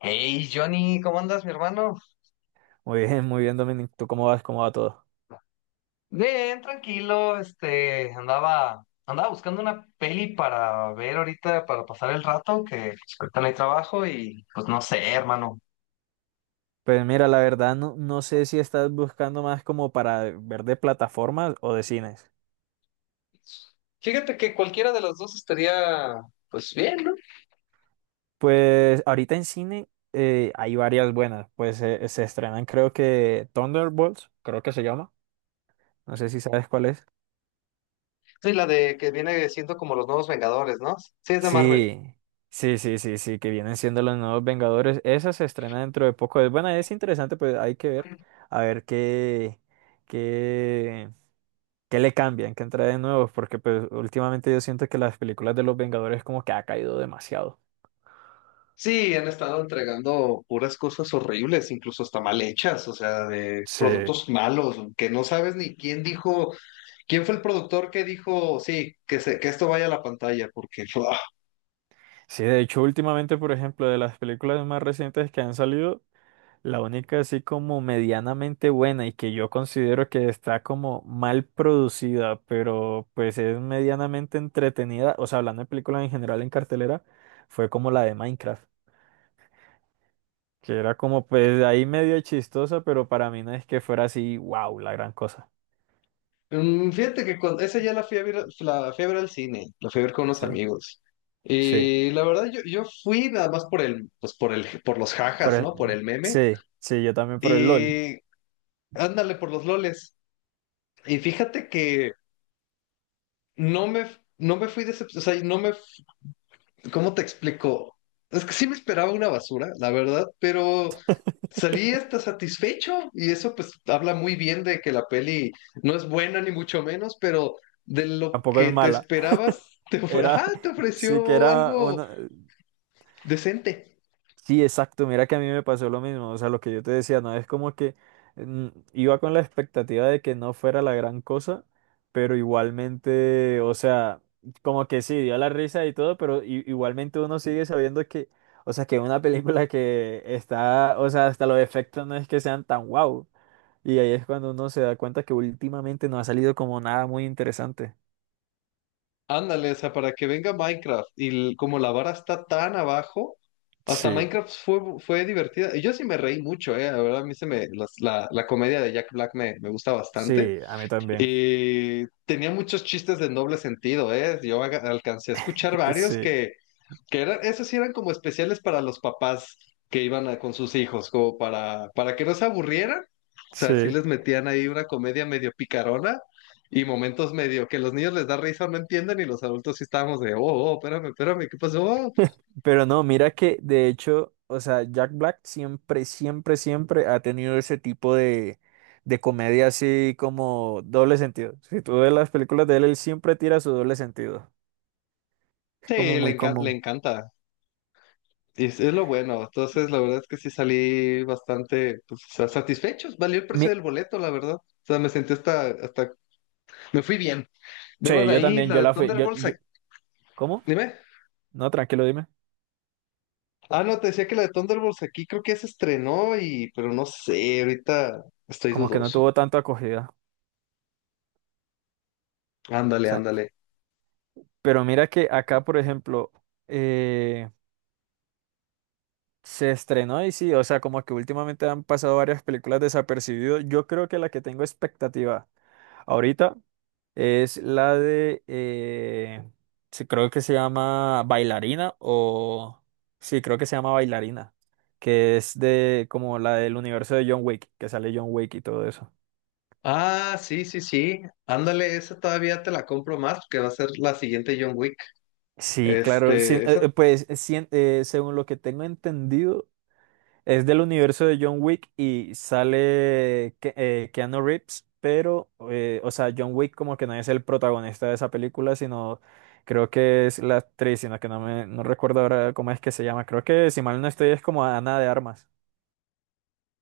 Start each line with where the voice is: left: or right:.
left: Hey, Johnny, ¿cómo andas, mi hermano?
right: Muy bien, Dominic. ¿Tú cómo vas? ¿Cómo va todo?
left: Bien, tranquilo, andaba buscando una peli para ver ahorita, para pasar el rato, que pues, ahorita no hay trabajo y pues no sé, hermano.
right: Pues mira, la verdad no sé si estás buscando más como para ver de plataformas o de cines.
left: Fíjate que cualquiera de las dos estaría, pues bien, ¿no?
right: Pues ahorita en cine hay varias buenas. Pues se estrenan creo que Thunderbolts, creo que se llama. No sé si sabes cuál es.
left: Sí, la de que viene siendo como los nuevos Vengadores, ¿no? Sí, es de Marvel.
right: Sí, sí, sí, sí, sí, que vienen siendo los nuevos Vengadores. Esa se estrena dentro de poco. Es buena, es interesante, pues hay que ver. A ver qué, que le cambian, que de nuevos, porque pues últimamente yo siento que las películas de los Vengadores como que ha caído demasiado.
left: Sí, han estado entregando puras cosas horribles, incluso hasta mal hechas, o sea, de
right: Sí,
left: productos malos, que no sabes ni quién dijo. ¿Quién fue el productor que dijo, sí, que esto vaya a la pantalla? Porque, ¡fua!
right: sí, de hecho últimamente, por ejemplo, de las películas más recientes que han salido, la única así como medianamente buena y que yo considero que está como mal producida, pero pues es medianamente entretenida, o sea, hablando de películas en general en cartelera, fue como la de Minecraft, que era como pues ahí medio chistosa, pero para mí no es que fuera así, wow, la gran cosa.
left: Fíjate que esa ya la fui a ver, la fui a ver al cine, la fui a ver con unos
right: Sí.
left: amigos.
right: Sí.
left: Y la verdad, yo fui nada más por el, pues por el, por los
right: Por
left: jajas, ¿no? Por
right: el-
left: el meme.
right: sí, sí, yo también por el LOL.
left: Y ándale por los loles. Y fíjate que no me, no me fui decepcionado, o sea, no me, ¿cómo te explico? Es que sí me esperaba una basura, la verdad, pero salí hasta satisfecho y eso pues habla muy bien de que la peli no es buena ni mucho menos, pero de lo
right: Tampoco es
left: que te
right: mala.
left: esperabas,
right: Era,
left: ajá, te
right: sí que
left: ofreció
right: era
left: algo
right: una...
left: decente.
right: Sí, exacto, mira que a mí me pasó lo mismo. O sea, lo que yo te decía, no es como que mm, iba con la expectativa de que no fuera la gran cosa, pero igualmente, o sea, como que sí, dio la risa y todo, pero igualmente uno sigue sabiendo que, o sea, que una película que está, o sea, hasta los efectos no es que sean tan guau. Y ahí es cuando uno se da cuenta que últimamente no ha salido como nada muy interesante.
left: Ándale, o sea, para que venga Minecraft y como la vara está tan abajo, hasta
right: Sí.
left: Minecraft fue divertida. Y yo sí me reí mucho, la verdad, a mí se me, las- la comedia de Jack Black me gusta bastante.
right: Sí, a mí también.
left: Y tenía muchos chistes de doble sentido, alcancé a escuchar varios
right: Sí,
left: que eran, esos sí eran como especiales para los papás que iban con sus hijos, como para que no se aburrieran. O sea, sí
right: sí.
left: les metían ahí una comedia medio picarona y momentos medio que los niños les da risa, no entienden, y los adultos sí estábamos de, oh, oh, espérame, espérame, ¿qué pasó?
right: Pero no, mira que de hecho, o sea, Jack Black siempre, siempre, siempre ha tenido ese tipo de comedia así como doble sentido. Si tú ves las películas de él, él siempre tira su doble sentido. Es
left: Sí,
right: como muy
left: le
right: común.
left: encanta. Y es lo bueno. Entonces, la verdad es que sí salí bastante pues, satisfechos. Valió el precio
right: Mi-
left: del boleto, la verdad. O sea, me sentí, me fui bien. Luego
right: sí,
left: de
right: yo
left: ahí,
right: también,
left: la
right: yo
left: de
right: la fui.
left: Thunderbolts,
right: ¿Cómo?
left: dime.
right: No, tranquilo, dime.
left: Ah, no, te decía que la de Thunderbolts aquí creo que ya se estrenó pero no sé, ahorita estoy
right: Como que no
left: dudoso.
right: tuvo tanta acogida.
left: Ándale, ándale.
right: Pero mira que acá, por ejemplo, eh, se estrenó y sí, o sea, como que últimamente han pasado varias películas desapercibidas. Yo creo que la que tengo expectativa ahorita es la de sí, creo que se llama Bailarina o, sí, creo que se llama Bailarina, que es de como la del universo de John Wick, que sale John Wick y todo eso.
left: Ah, sí, sí, sí. Ándale, esa todavía te la compro más porque va a ser la siguiente John Wick.
right: Sí, claro, sí,
left: Este, esa,
right: pues sí, según lo que tengo entendido. Es del universo de John Wick y sale Keanu Reeves, pero, o sea, John Wick como que no es el protagonista de esa película, sino creo que es la actriz, sino que no recuerdo ahora cómo es que se llama. Creo que si mal no estoy es como Ana de Armas.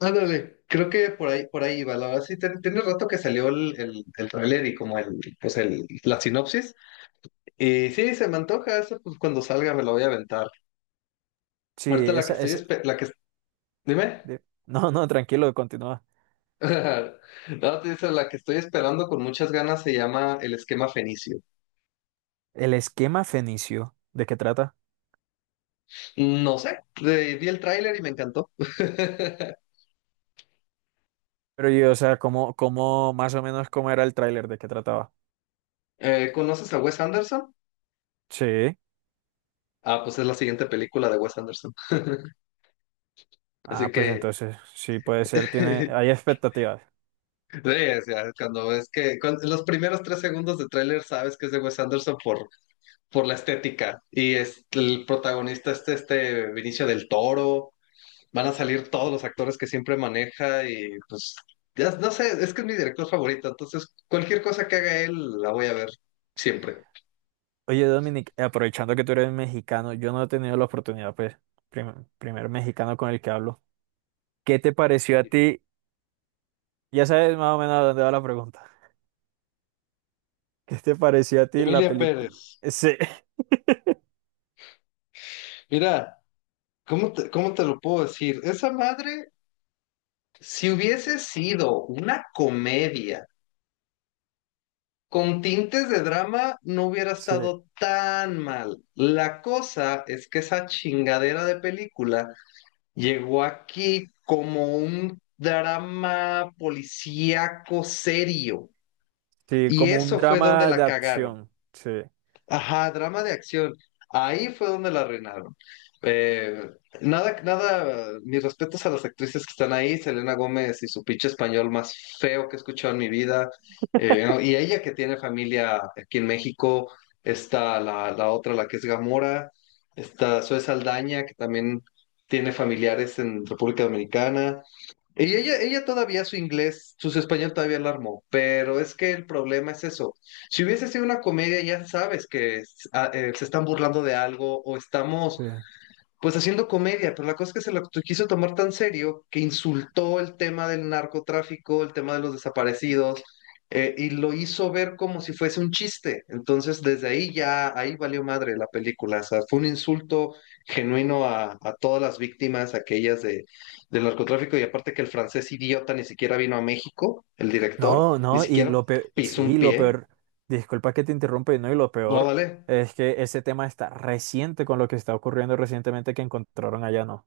left: Ándale, creo que por ahí va. La verdad sí, tiene rato que salió el tráiler y como la sinopsis. Y sí, se me antoja eso, pues cuando salga me la voy a aventar.
right: Sí,
left: Ahorita la que
right: esa,
left: estoy,
right: ese,
left: dime.
right: no, no, tranquilo, continúa.
left: No, te dice, la que estoy esperando con muchas ganas se llama El Esquema Fenicio.
right: El esquema fenicio, ¿de qué trata?
left: No sé, vi el tráiler y me encantó.
right: Pero yo, o sea, cómo, cómo, más o menos cómo era el tráiler, de qué trataba.
left: ¿Conoces a Wes Anderson?
right: Sí.
left: Ah, pues es la siguiente película de Wes Anderson. Así
right: Ah, pues
left: que,
right: entonces, sí puede ser, tiene,
left: sí,
right: hay expectativas.
left: o sea, cuando ves que los primeros 3 segundos de tráiler sabes que es de Wes Anderson por la estética. Y es el protagonista este Vinicio del Toro. Van a salir todos los actores que siempre maneja y pues, ya no sé, es que es mi director favorito, entonces cualquier cosa que haga él la voy a ver siempre.
right: Oye, Dominic, aprovechando que tú eres mexicano, yo no he tenido la oportunidad, pues, primer mexicano con el que hablo. ¿Qué te pareció a ti? Ya sabes más o menos a dónde va la pregunta. ¿Qué te pareció a ti la
left: Emilia
right: película?
left: Pérez,
right: Sí,
left: mira, ¿cómo te lo puedo decir? Esa madre, si hubiese sido una comedia con tintes de drama, no hubiera
right: sí,
left: estado tan mal. La cosa es que esa chingadera de película llegó aquí como un drama policíaco serio.
right: sí,
left: Y
right: como un
left: eso fue donde
right: drama de
left: la cagaron.
right: acción. Sí,
left: Ajá, drama de acción. Ahí fue donde la arruinaron. Eh, Nada, nada, mis respetos a las actrices que están ahí, Selena Gómez y su pinche español más feo que he escuchado en mi vida. ¿No? Y ella que tiene familia aquí en México, está la otra, la que es Gamora, está Zoe Saldaña, que también tiene familiares en República Dominicana. Y ella todavía su inglés, su español todavía la armó, pero es que el problema es eso. Si hubiese sido una comedia, ya sabes que se están burlando de algo o estamos
right: sí.
left: pues haciendo comedia, pero la cosa es que quiso tomar tan serio que insultó el tema del narcotráfico, el tema de los desaparecidos, y lo hizo ver como si fuese un chiste. Entonces, desde ahí ya, ahí valió madre la película. O sea, fue un insulto genuino a todas las víctimas, aquellas del narcotráfico, y aparte que el francés idiota ni siquiera vino a México, el director,
right: No,
left: ni
right: no, y
left: siquiera
right: lo peor,
left: pisó un
right: sí, lo
left: pie.
right: peor, disculpa que te interrumpa, y no, y lo
left: No,
right: peor
left: vale.
right: es que ese tema está reciente con lo que está ocurriendo recientemente que encontraron allá, ¿no?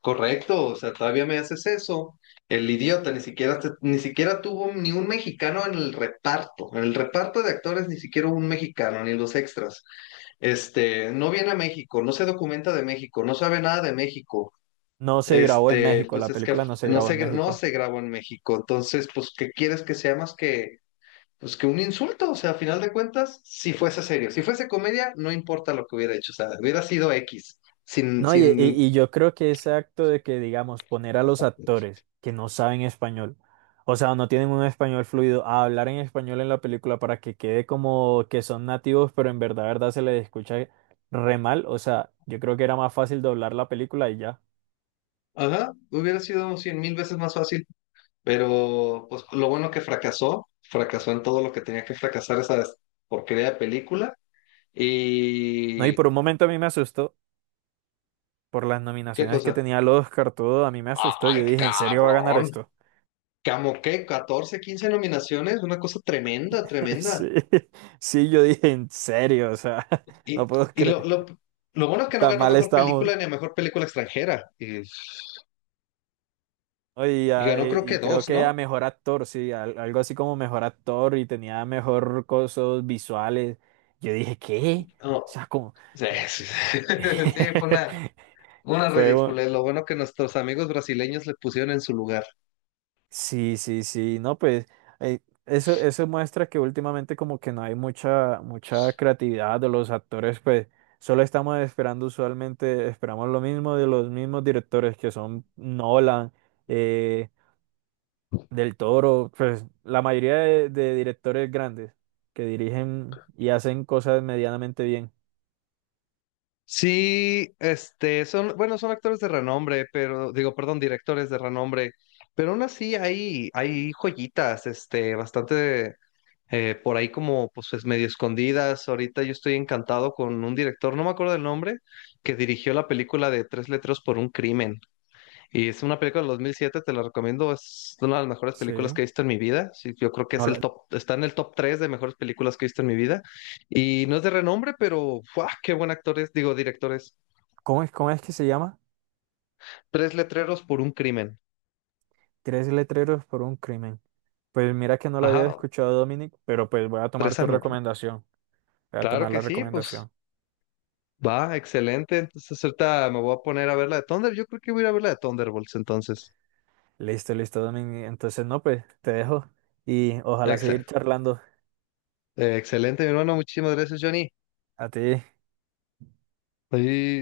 left: Correcto, o sea, todavía me haces eso. El idiota ni siquiera ni siquiera tuvo ni un mexicano en el reparto. En el reparto de actores ni siquiera hubo un mexicano, ni los extras. No viene a México, no se documenta de México, no sabe nada de México.
right: No se grabó en
left: Este,
right: México,
left: pues
right: la
left: es que
right: película no se
left: no
right: grabó en
left: no
right: México.
left: se grabó en México. Entonces, pues, ¿qué quieres que sea más que pues que un insulto? O sea, a final de cuentas, si fuese serio, si fuese comedia, no importa lo que hubiera hecho, o sea, hubiera sido X sin,
right: No,
left: sin
right: y yo creo que ese acto de que, digamos, poner a los actores que no saben español, o sea, no tienen un español fluido, a hablar en español en la película para que quede como que son nativos, pero en verdad, verdad se les escucha re mal, o sea, yo creo que era más fácil doblar la película y ya.
left: ajá, hubiera sido 100,000 veces más fácil, pero pues lo bueno que fracasó, fracasó en todo lo que tenía que fracasar esa porquería de película.
right: No, y
left: Y
right: por un momento a mí me asustó por las
left: qué
right: nominaciones que
left: cosa,
right: tenía el Oscar, todo, a mí me asustó,
left: ay
right: yo dije, ¿en serio va a ganar
left: cabrón,
right: esto?
left: como que 14, 15 nominaciones, una cosa tremenda, tremenda.
right: Sí, sí, yo dije, ¿en serio? O sea, no
left: Y,
right: puedo
left: y lo,
right: creer,
left: lo, lo bueno es que no
right: tan
left: ganó
right: mal
left: mejor película
right: estamos.
left: ni a mejor película extranjera, y,
right: ¿No? Y,
left: y ganó creo que
right: y creo
left: dos,
right: que a
left: ¿no?
right: mejor actor, sí, algo así como mejor actor y tenía mejor cosas visuales. Yo dije, ¿qué?
left: No,
right: O sea, como...
left: sí, sí, sí, sí, fue una, una
right: Fue...
left: ridícula. Lo bueno que nuestros amigos brasileños le pusieron en su lugar.
right: Sí, sí, sí, no, pues eh, eso, eso muestra que últimamente como que no hay mucha, mucha creatividad de los actores, pues solo estamos esperando usualmente, esperamos lo mismo de los mismos directores que son Nolan. eh, Del Toro, pues la mayoría de directores grandes que dirigen y hacen cosas medianamente bien.
left: Sí, bueno, son actores de renombre, pero, digo, perdón, directores de renombre, pero aún así hay joyitas, bastante por ahí como, pues, medio escondidas. Ahorita yo estoy encantado con un director, no me acuerdo el nombre, que dirigió la película de Tres Letras por un Crimen. Y es una película del 2007, te la recomiendo. Es una de las mejores películas
right: Sí.
left: que he visto en mi vida. Sí, yo creo que es
right: No,
left: el
right: la-
left: top, está en el top 3 de mejores películas que he visto en mi vida. Y no es de renombre, pero, ¡fua! Qué buen actor es, digo, director es.
right: cómo es que se llama?
left: Tres letreros por un crimen.
right: Tres letreros por un crimen. Pues mira que no lo había
left: Ajá,
right: escuchado, Dominic, pero pues voy a tomar
left: tres
right: tu
left: anu.
right: recomendación. Voy a
left: Claro
right: tomar
left: que
right: la
left: sí, pues
right: recomendación.
left: va, excelente. Entonces ahorita me voy a poner a ver la de Thunder. Yo creo que voy a ir a ver la de Thunderbolts entonces.
right: Listo, listo, Dominic. Entonces, no, pues te dejo y ojalá
left: Excel.
right: seguir charlando.
left: Excelente, mi hermano. Muchísimas gracias, Johnny.
right: A ti.
left: Ahí